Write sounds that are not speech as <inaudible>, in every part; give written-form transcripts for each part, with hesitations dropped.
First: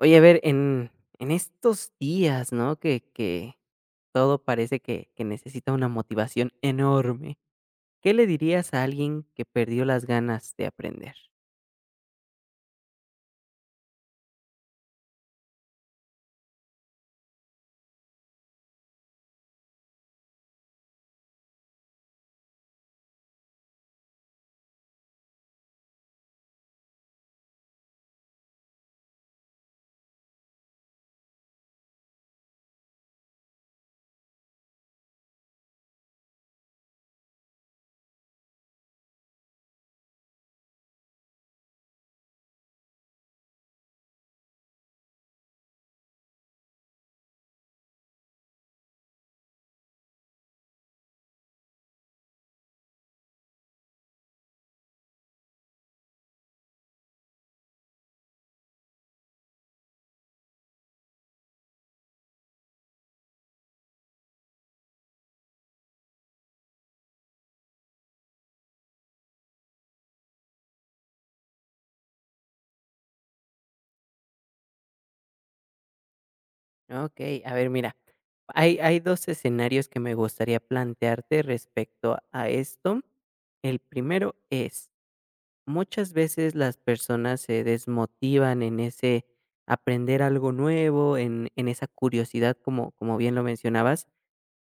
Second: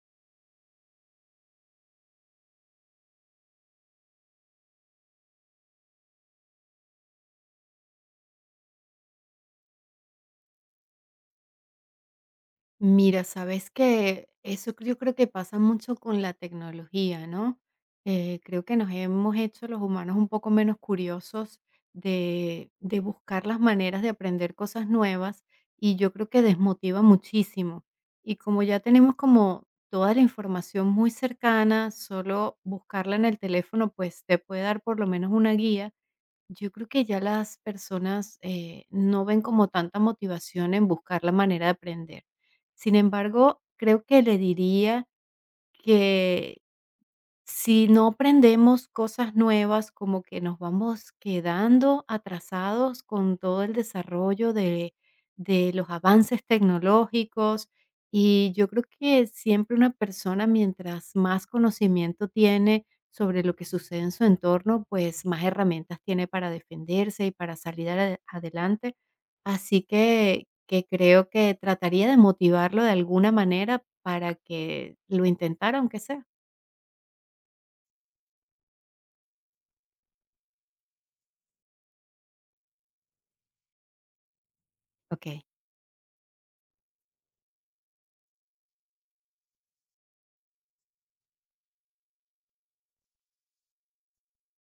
Oye, a ver, en estos días, ¿no? Que todo parece que necesita una motivación enorme, ¿qué le dirías a alguien que perdió las ganas de aprender? Mira, sabes que eso yo creo que pasa mucho con la tecnología, ¿no? Creo que nos hemos hecho los humanos un poco menos curiosos de buscar las maneras de aprender cosas nuevas y yo creo que desmotiva muchísimo. Y como ya tenemos como toda la información muy cercana, solo buscarla en el teléfono pues te puede dar por lo menos una guía. Yo creo que ya las personas no ven como tanta motivación en buscar la manera de aprender. Sin embargo, creo que le diría, si no aprendemos cosas nuevas, como que nos vamos quedando atrasados con todo el desarrollo de los avances tecnológicos. Y yo creo que siempre una persona, mientras más conocimiento tiene sobre lo que sucede en su entorno, pues más herramientas tiene para defenderse y para salir adelante. Así que creo que trataría de motivarlo de alguna manera para que lo intentara, aunque sea. Okey, a ver, mira, hay 2 escenarios que me gustaría plantearte respecto a esto. El primero es, Ok. muchas veces las personas se desmotivan en ese aprender algo nuevo, en esa curiosidad, como bien lo mencionabas,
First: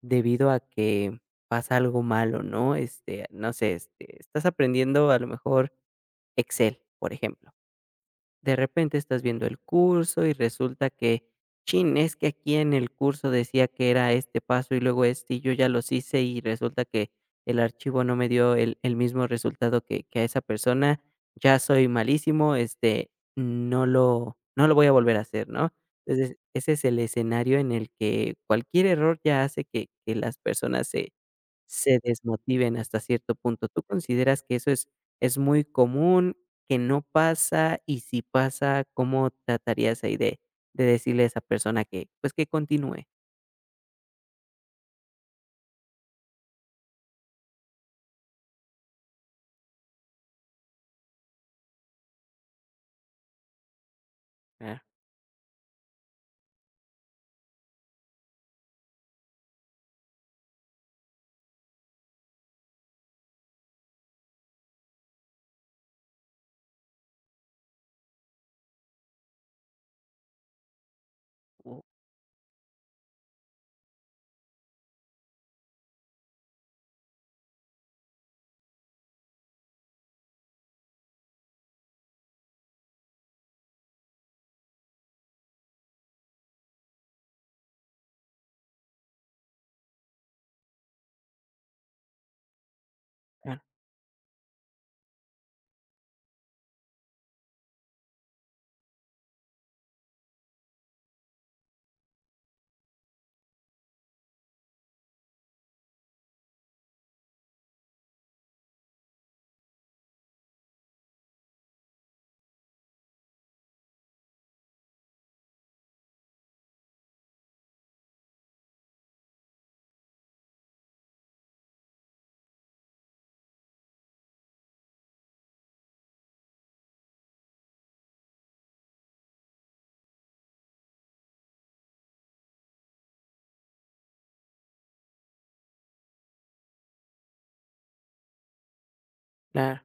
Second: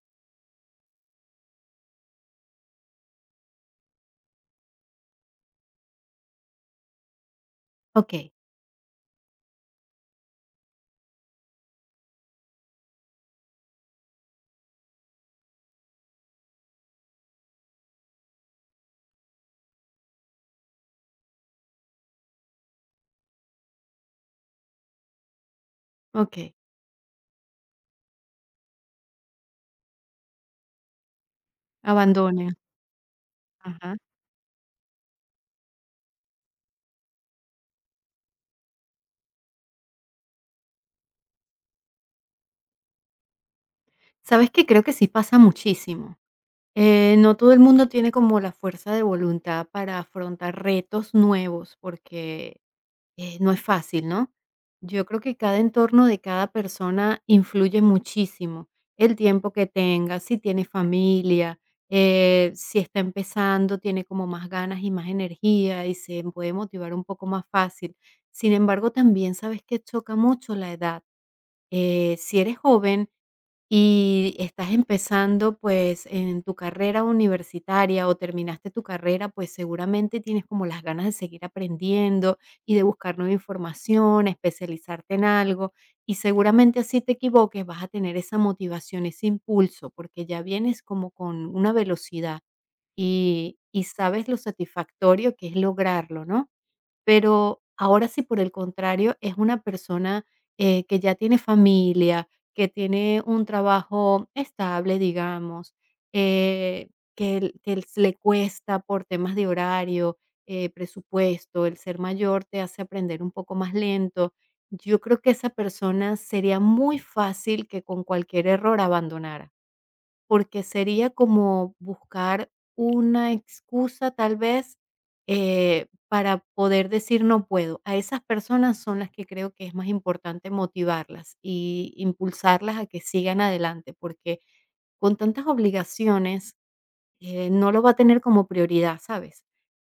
debido a que pasa algo malo, ¿no? No sé, estás aprendiendo a lo mejor Excel, por ejemplo. Okey, De repente estás viendo el curso y resulta que, chin, es que aquí en el curso decía que era este paso y luego este y yo ya los hice y resulta que el archivo no me dio el mismo resultado que a esa persona, ya soy malísimo, no lo voy a volver a hacer, ¿no? Entonces, okey, ese es el escenario en el que cualquier error ya hace que las personas se abandona, desmotiven hasta cierto punto. ¿Tú ajá. consideras que eso es muy común, que no pasa? Y si pasa, ¿cómo tratarías ahí de decirle a esa persona que, pues, que continúe? ¿Sabes que? Creo que sí pasa muchísimo. No todo el mundo tiene como la fuerza de voluntad para afrontar retos nuevos, porque, no es fácil, ¿no? Claro, Yo creo que cada entorno de cada persona influye muchísimo. El tiempo que tenga, si tiene familia, si está empezando, tiene como más ganas y más energía y se puede motivar un poco más fácil. Sin embargo, también, ¿sabes que? Choca mucho la edad. uh, Si eres joven y estás empezando pues en tu carrera universitaria o terminaste tu carrera, pues seguramente tienes como las ganas de seguir aprendiendo y de buscar nueva información, especializarte en algo, y seguramente así te equivoques, vas a tener esa motivación, ese impulso, porque ya vienes como con una velocidad y, claro, y sabes lo satisfactorio que es lograrlo, ¿no? Pero ahora, si por el contrario es una persona, que ya tiene familia, que tiene un trabajo estable, digamos, eh, que el le cuesta por temas de horario, presupuesto, el ser mayor te hace aprender un poco más lento. Yo creo que esa persona sería muy fácil que con cualquier error abandonara. Porque sería como buscar una excusa, tal vez, para poder decir: "No puedo". A esas personas son las que creo que es más importante motivarlas y impulsarlas a que sigan adelante, porque con tantas obligaciones, no lo va a tener como prioridad, ¿sabes? claro.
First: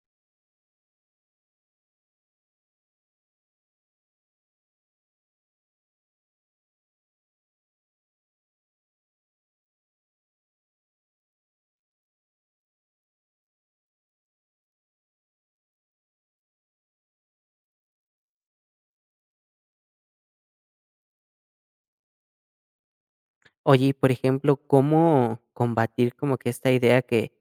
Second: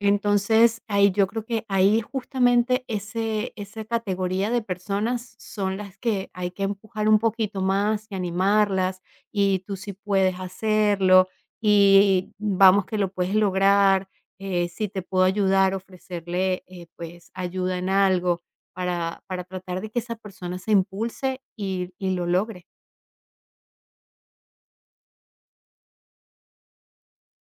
Entonces, ahí yo creo que ahí justamente ese esa categoría de personas son las que hay que empujar un poquito más y animarlas, y tú sí puedes hacerlo, y vamos que lo puedes lograr, si te puedo ayudar, ofrecerle, pues, ayuda en algo para tratar de que esa persona se impulse y lo logre. Oye, y por ejemplo, ¿cómo combatir como que esta idea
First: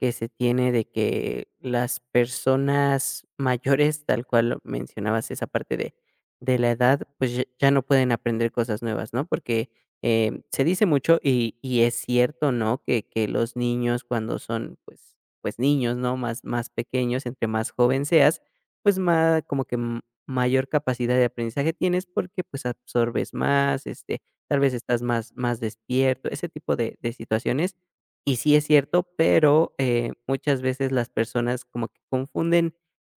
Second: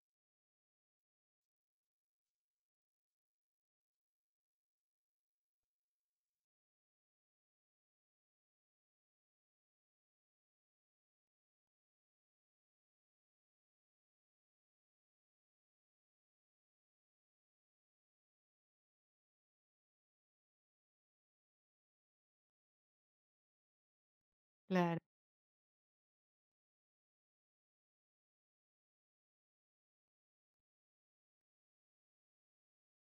que se tiene de que las personas <laughs> mayores, tal cual mencionabas esa parte de la edad, pues ya, ya no pueden aprender cosas nuevas, ¿no? Porque se dice mucho y es cierto, ¿no? Que los niños cuando son, pues, pues niños, ¿no? Más, más pequeños, entre más joven seas, pues más como que mayor capacidad de aprendizaje tienes porque pues absorbes más, este tal vez Claro, estás más despierto, ese tipo de situaciones. Y sí es cierto, pero, muchas veces las personas como que confunden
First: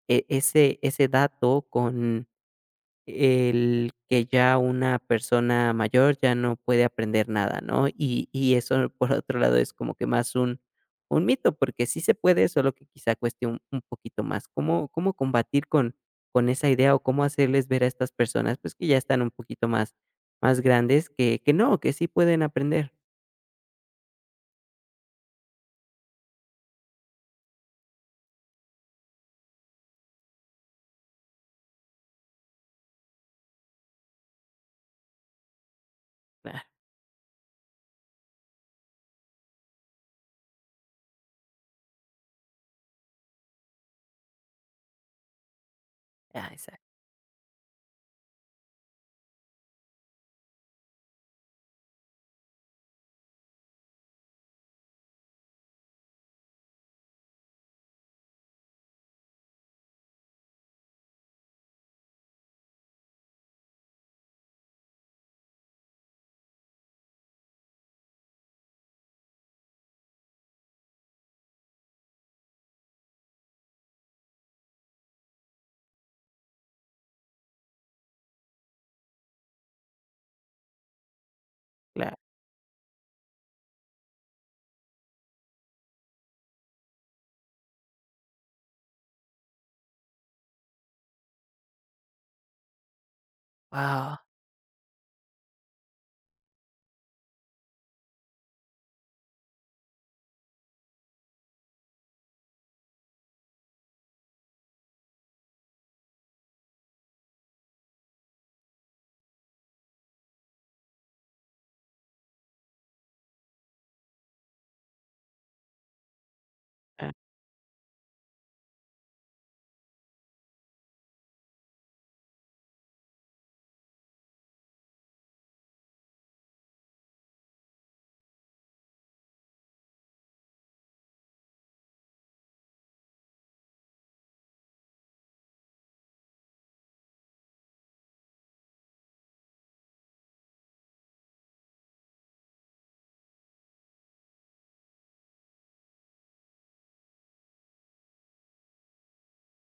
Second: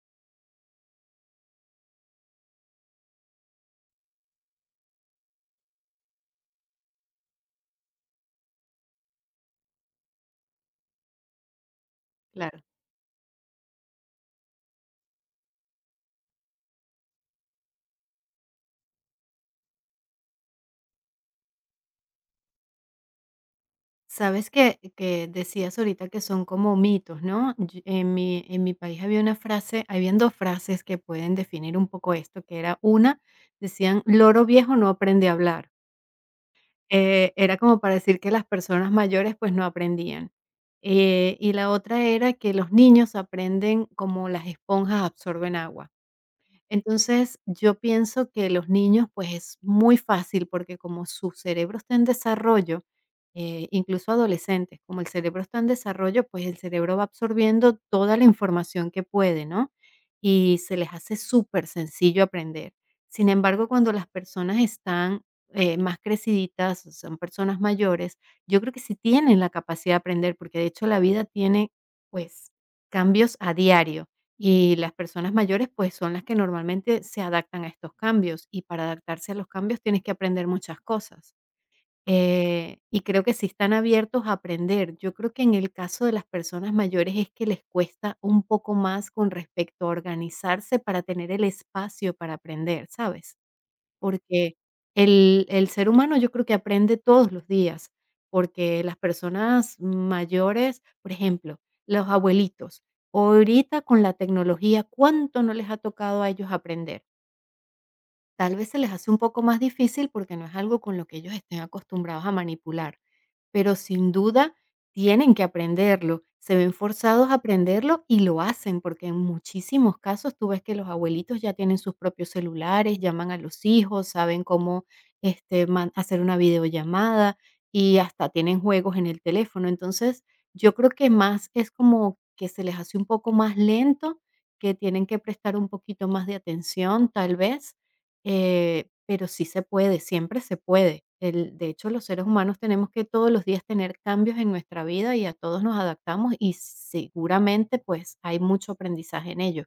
ese dato con el que ya una persona mayor ya no puede aprender nada, ¿no? Y eso, por otro lado, es como que más un mito, porque sí se puede, claro. solo que quizá cueste un poquito más. ¿Cómo combatir con esa idea o cómo hacerles ver a estas personas, pues, que ya están un poquito más más grandes que no, que sí pueden aprender? Sabes que decías ahorita que son como mitos, ¿no? En mi país había una frase, habían dos frases que pueden definir un poco esto. Que era una, decían: "Loro viejo no aprende a hablar". Claro. Era como para decir que las personas mayores pues no aprendían. Y la otra era que los niños aprenden como las esponjas absorben agua. Ah, exacto. Entonces, yo pienso que los niños, pues es muy fácil porque como su cerebro está en desarrollo, incluso adolescentes, como el cerebro está en desarrollo, pues el cerebro va absorbiendo toda la información que puede, ¿no? Y se les hace súper sencillo aprender. Sin embargo, cuando las personas están más creciditas, son personas mayores, yo creo que sí tienen la capacidad de aprender, porque de hecho la vida tiene, pues, cambios a diario, y las personas mayores, pues, son las que normalmente se adaptan a estos cambios, y para adaptarse a los cambios tienes que aprender muchas cosas. Claro. Y creo que sí están abiertos a aprender. Yo creo que en el caso de las personas mayores es que les cuesta un poco más con respecto a organizarse para tener el espacio para aprender, ¿sabes? Wow. Porque el ser humano yo creo que aprende todos los días, porque las personas mayores, por ejemplo, los abuelitos, ahorita con la tecnología, ¿cuánto no les ha tocado a ellos aprender? Tal vez se les hace un poco más difícil porque no es algo con lo que ellos estén acostumbrados a manipular, pero sin duda tienen que aprenderlo, se ven forzados a aprenderlo y lo hacen, porque en muchísimos casos tú ves que los abuelitos ya tienen sus propios celulares, llaman a los hijos, saben cómo hacer una videollamada y hasta tienen juegos en el teléfono. Entonces, yo creo que más es como que se les hace un poco más lento, que tienen que prestar un poquito más de atención, tal vez. Pero sí se puede, siempre se puede. El, de hecho, los seres humanos tenemos que todos los días tener cambios en nuestra vida, y a todos nos adaptamos y seguramente pues hay mucho aprendizaje en ello.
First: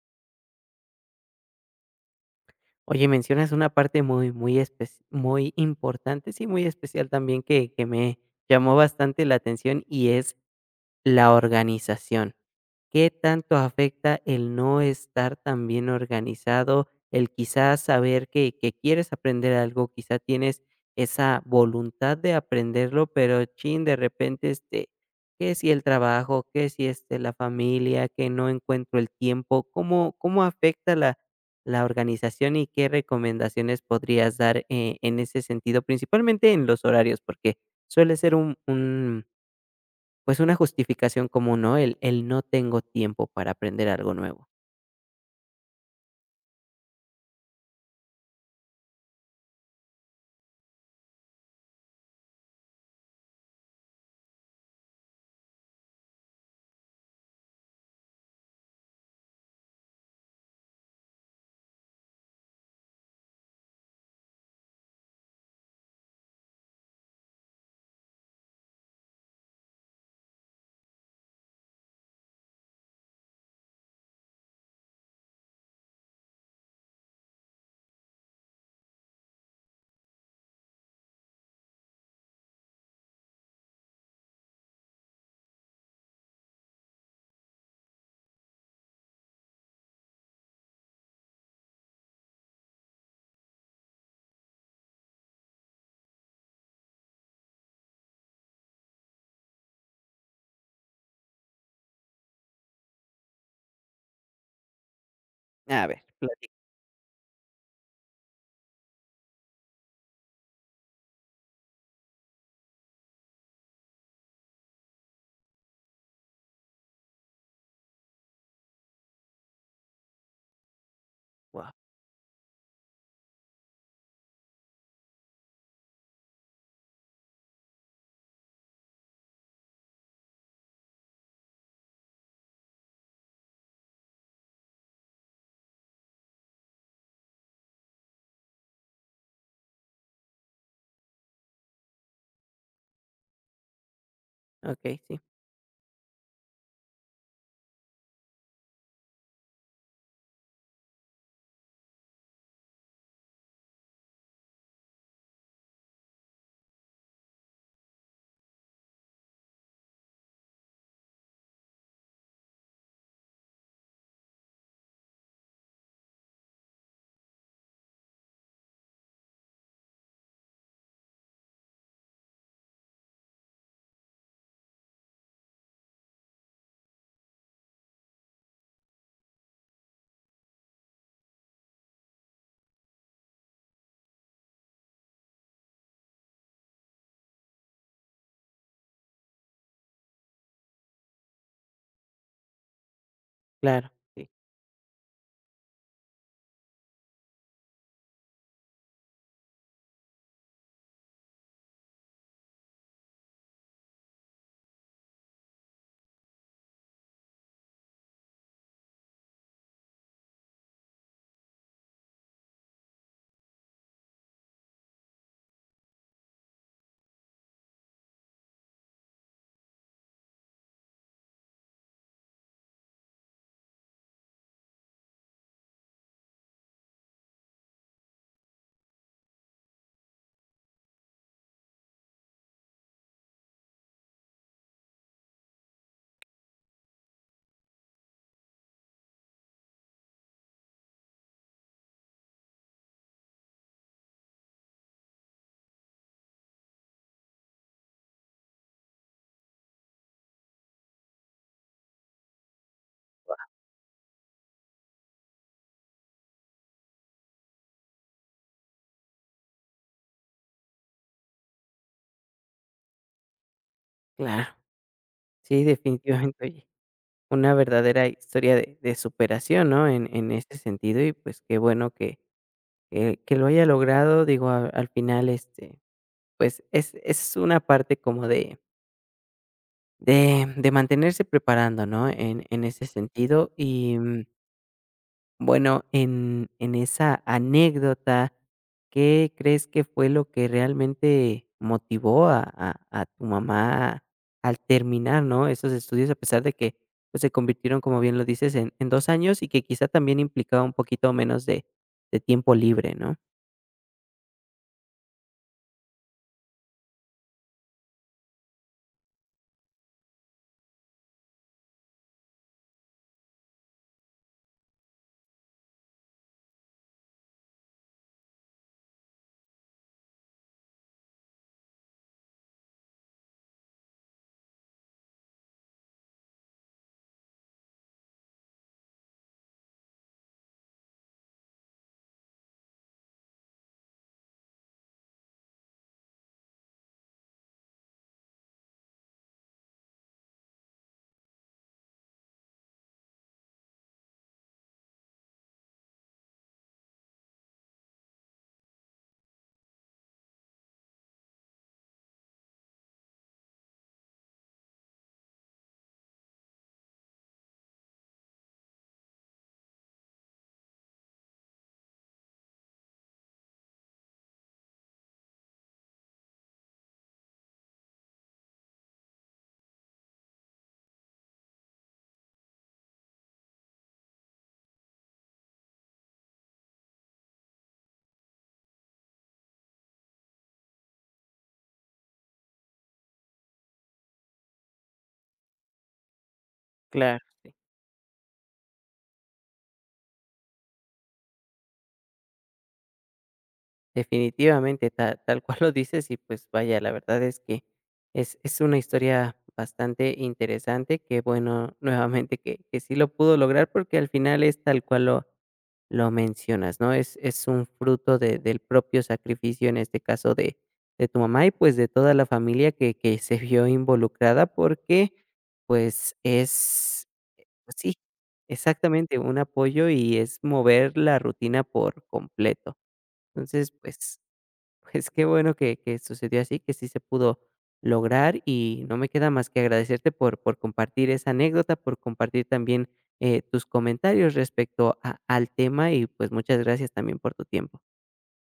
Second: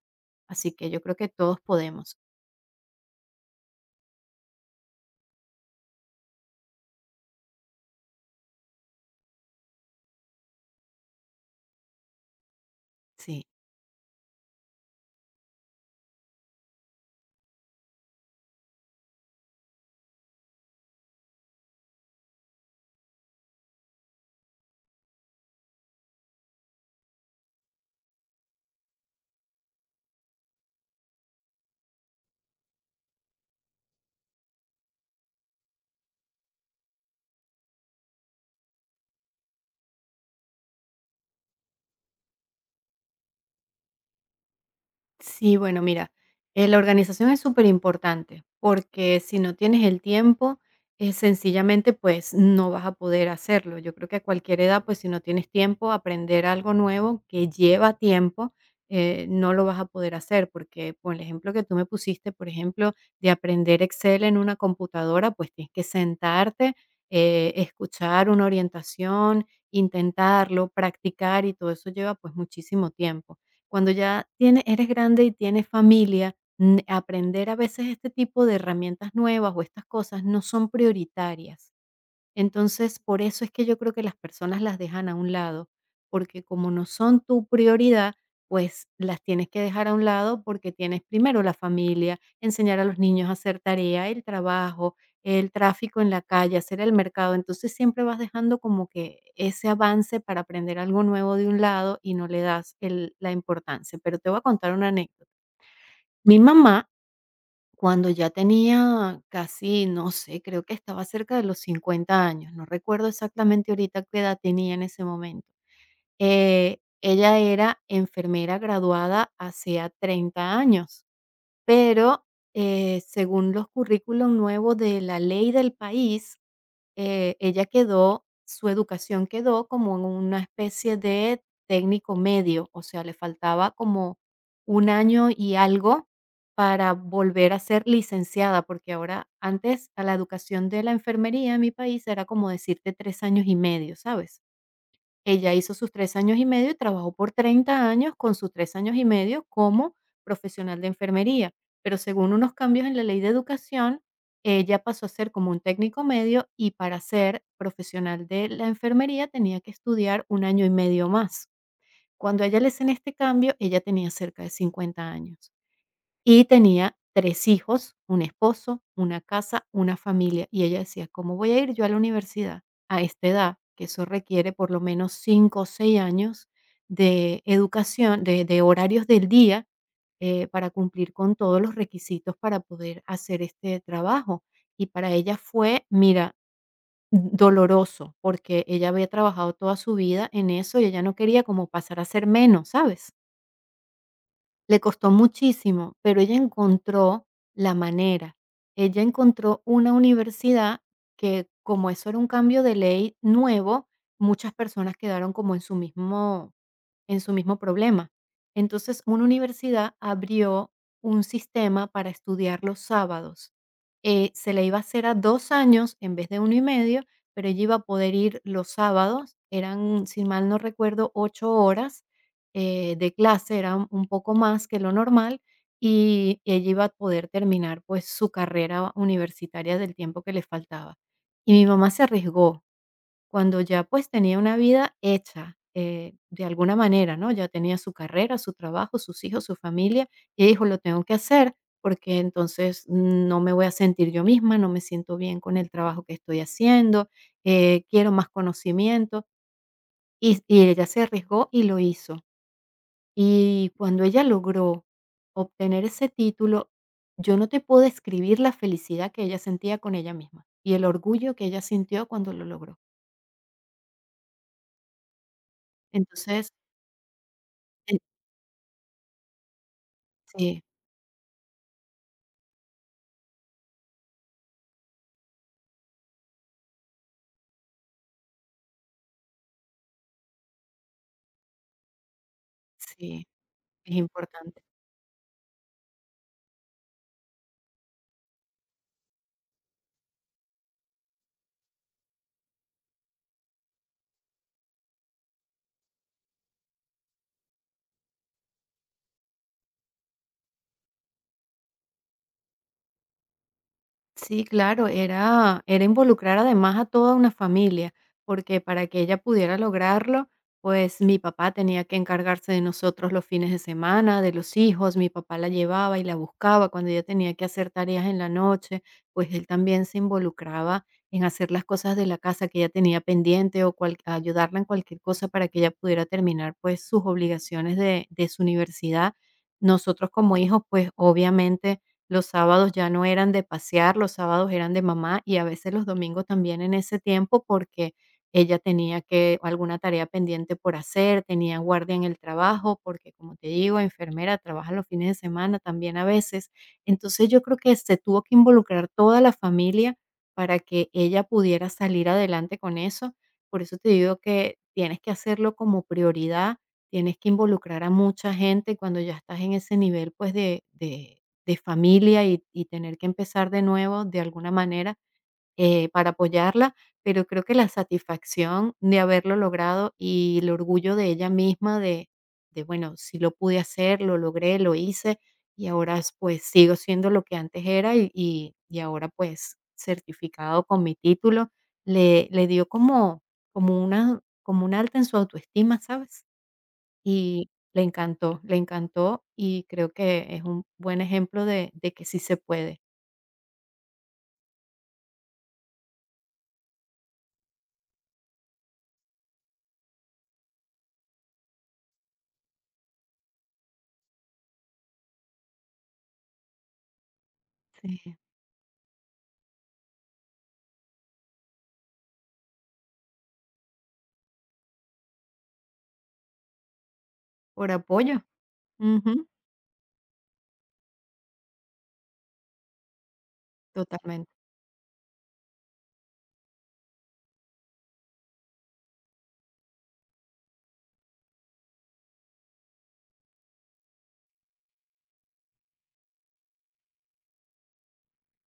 Así que yo creo que todos podemos. Oye, mencionas una parte muy, muy espec muy importante, sí, muy especial también que me llamó bastante la atención, y es la organización. ¿Qué Sí. tanto afecta el no estar tan bien organizado, el quizás saber que quieres aprender algo, quizá tienes esa voluntad de aprenderlo, pero chin, de repente, que si el trabajo, que si este, la familia, que no encuentro el tiempo, ¿cómo, cómo afecta la, la organización y qué recomendaciones podrías dar en ese sentido, principalmente en los horarios, porque suele ser pues una justificación común, ¿no? El no tengo tiempo para aprender algo nuevo. Sí, bueno, mira, la organización es súper importante porque si no tienes el tiempo, sencillamente pues no vas a poder hacerlo. Yo creo que a cualquier edad, pues si no tienes tiempo, aprender algo nuevo que lleva tiempo, no lo vas a poder hacer, porque por el ejemplo que tú me pusiste, por ejemplo, de aprender Excel en una computadora, pues tienes que sentarte, escuchar una orientación, intentarlo, practicar, y todo eso lleva pues muchísimo tiempo. Cuando ya tiene, eres grande y tienes familia, aprender a veces este tipo de herramientas nuevas o estas cosas no son prioritarias. Entonces, por eso es que yo creo que las personas las dejan a un lado, porque como no son tu prioridad, pues las tienes que dejar a un lado porque tienes primero la familia, enseñar a los niños a hacer tarea, el trabajo, el tráfico en la calle, hacer el mercado. Entonces siempre vas dejando como que ese avance para aprender algo nuevo de un lado y no le das la importancia. Pero te voy a contar una anécdota. A ver, Mi platic. mamá, cuando ya tenía casi, no sé, creo que estaba cerca de los 50 años, no recuerdo exactamente ahorita qué edad tenía en ese momento. Ella era enfermera graduada hacía 30 años, Guau, pero según los currículos nuevos de la ley del país, ella quedó, su educación quedó como en una especie de técnico medio, o sea, le faltaba como un año y algo para volver a ser licenciada, porque ahora, antes, a la educación de la enfermería en mi país era como decirte 3 años y medio, ¿sabes? okey, sí, Ella hizo sus 3 años y medio y trabajó por 30 años con sus 3 años y medio como profesional de enfermería, pero según unos cambios en la ley de educación, ella pasó a ser como un técnico medio y para ser profesional de la enfermería tenía que estudiar 1 año y medio más. Cuando a ella le hacen este cambio, ella tenía cerca de 50 años. Y tenía 3 hijos, un esposo, una casa, una familia. Y ella decía: "¿Cómo voy a ir yo a la universidad a esta edad?". Que eso requiere por lo menos 5 o 6 años de educación, de horarios del día, para cumplir con todos los requisitos para poder hacer este trabajo. Y para ella fue, mira, doloroso, porque ella había trabajado toda su vida en eso y ella no quería como pasar a ser menos, ¿sabes? claro, sí, Le costó muchísimo, pero ella encontró la manera. Ella encontró una universidad que, como eso era un cambio de ley nuevo, muchas personas quedaron como en su mismo problema. Entonces, una universidad abrió un sistema para estudiar los sábados. Se le iba a hacer a 2 años en vez de uno y medio, pero ella iba a poder ir los sábados. Eran, si mal no recuerdo, 8 horas de clase, era un poco más que lo normal, y ella iba a poder terminar, pues, su carrera universitaria del tiempo que le faltaba. Y mi mamá se arriesgó. Cuando ya, pues, tenía una vida hecha, de alguna manera, ¿no? Ya tenía su carrera, su trabajo, sus hijos, su familia, y dijo: "Lo tengo que hacer, porque entonces no me voy a sentir yo misma, no me siento bien con el trabajo que estoy haciendo, quiero más conocimiento". Y ella se arriesgó y lo hizo. Y cuando ella logró obtener ese título, yo no te puedo describir la felicidad que ella sentía con ella misma y el orgullo que ella sintió cuando lo logró. claro. Sí, definitivamente, Entonces, oye, una verdadera historia de superación, ¿no? En ese sí, sentido, y pues qué bueno que que lo haya logrado, digo, a al final, pues es una parte como de de mantenerse preparando, ¿no? En ese sí, sentido, es y, mm. importante. Bueno, en esa anécdota, ¿qué crees que fue lo que realmente motivó a a tu mamá al terminar, ¿no?, esos estudios, a pesar de que, pues, se convirtieron, como bien lo dices, en 2 años y que quizá también implicaba un poquito menos de tiempo libre, ¿no? Sí, claro, era, involucrar además a toda una familia, porque para que ella pudiera lograrlo, pues mi papá tenía que encargarse de nosotros los fines de semana, de los hijos; mi papá la llevaba y la buscaba cuando ella tenía que hacer tareas en la noche, pues él también se involucraba en hacer las cosas de la casa que ella tenía pendiente, o ayudarla en cualquier cosa para que ella pudiera terminar pues sus obligaciones de su universidad. Nosotros como hijos, pues obviamente los sábados ya no eran de pasear, los sábados eran de mamá, y a veces los domingos también en ese tiempo, porque ella tenía que alguna tarea pendiente por hacer, tenía guardia en el trabajo, porque como te digo, enfermera, trabaja los fines de semana también a veces. Entonces yo creo que se tuvo que involucrar toda la familia para que ella pudiera salir adelante con eso. Por eso te digo que tienes que hacerlo como prioridad, tienes que involucrar a mucha gente cuando ya estás en ese nivel, pues de familia y tener que empezar de nuevo de alguna manera, para apoyarla. Pero creo que la satisfacción de haberlo logrado y el orgullo de ella misma de, bueno, si lo pude hacer, lo logré, lo hice, y ahora, pues, sigo siendo lo que antes era y ahora, pues, certificado con mi título, le dio como como una como un alta en su autoestima, ¿sabes? Claro. Y le encantó, y creo que es un buen ejemplo de que sí se puede. Definitivamente, ta tal cual lo dices y, pues, vaya, la verdad es que es una historia bastante interesante, que bueno, nuevamente que sí lo pudo lograr, porque al final es tal cual lo mencionas, ¿no? Es un Sí, fruto de del propio sacrificio, en este caso de tu mamá y, pues, de toda la familia que se vio involucrada, porque, pues, es por pues sí, apoyo. exactamente, Ujú, un apoyo y es mover la rutina por completo. Entonces, pues totalmente. pues qué bueno que sucedió así, que sí se pudo lograr y no me queda más que agradecerte por compartir esa anécdota, por compartir también tus comentarios respecto al tema y pues muchas gracias también por tu tiempo.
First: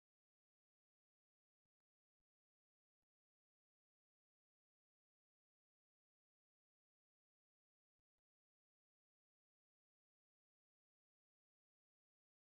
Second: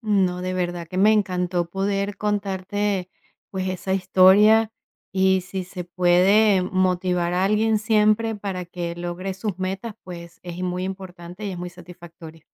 No, de verdad que me encantó poder contarte, pues, esa historia, y si se puede motivar a alguien siempre para que logre sus metas, pues, es muy importante y es muy satisfactorio.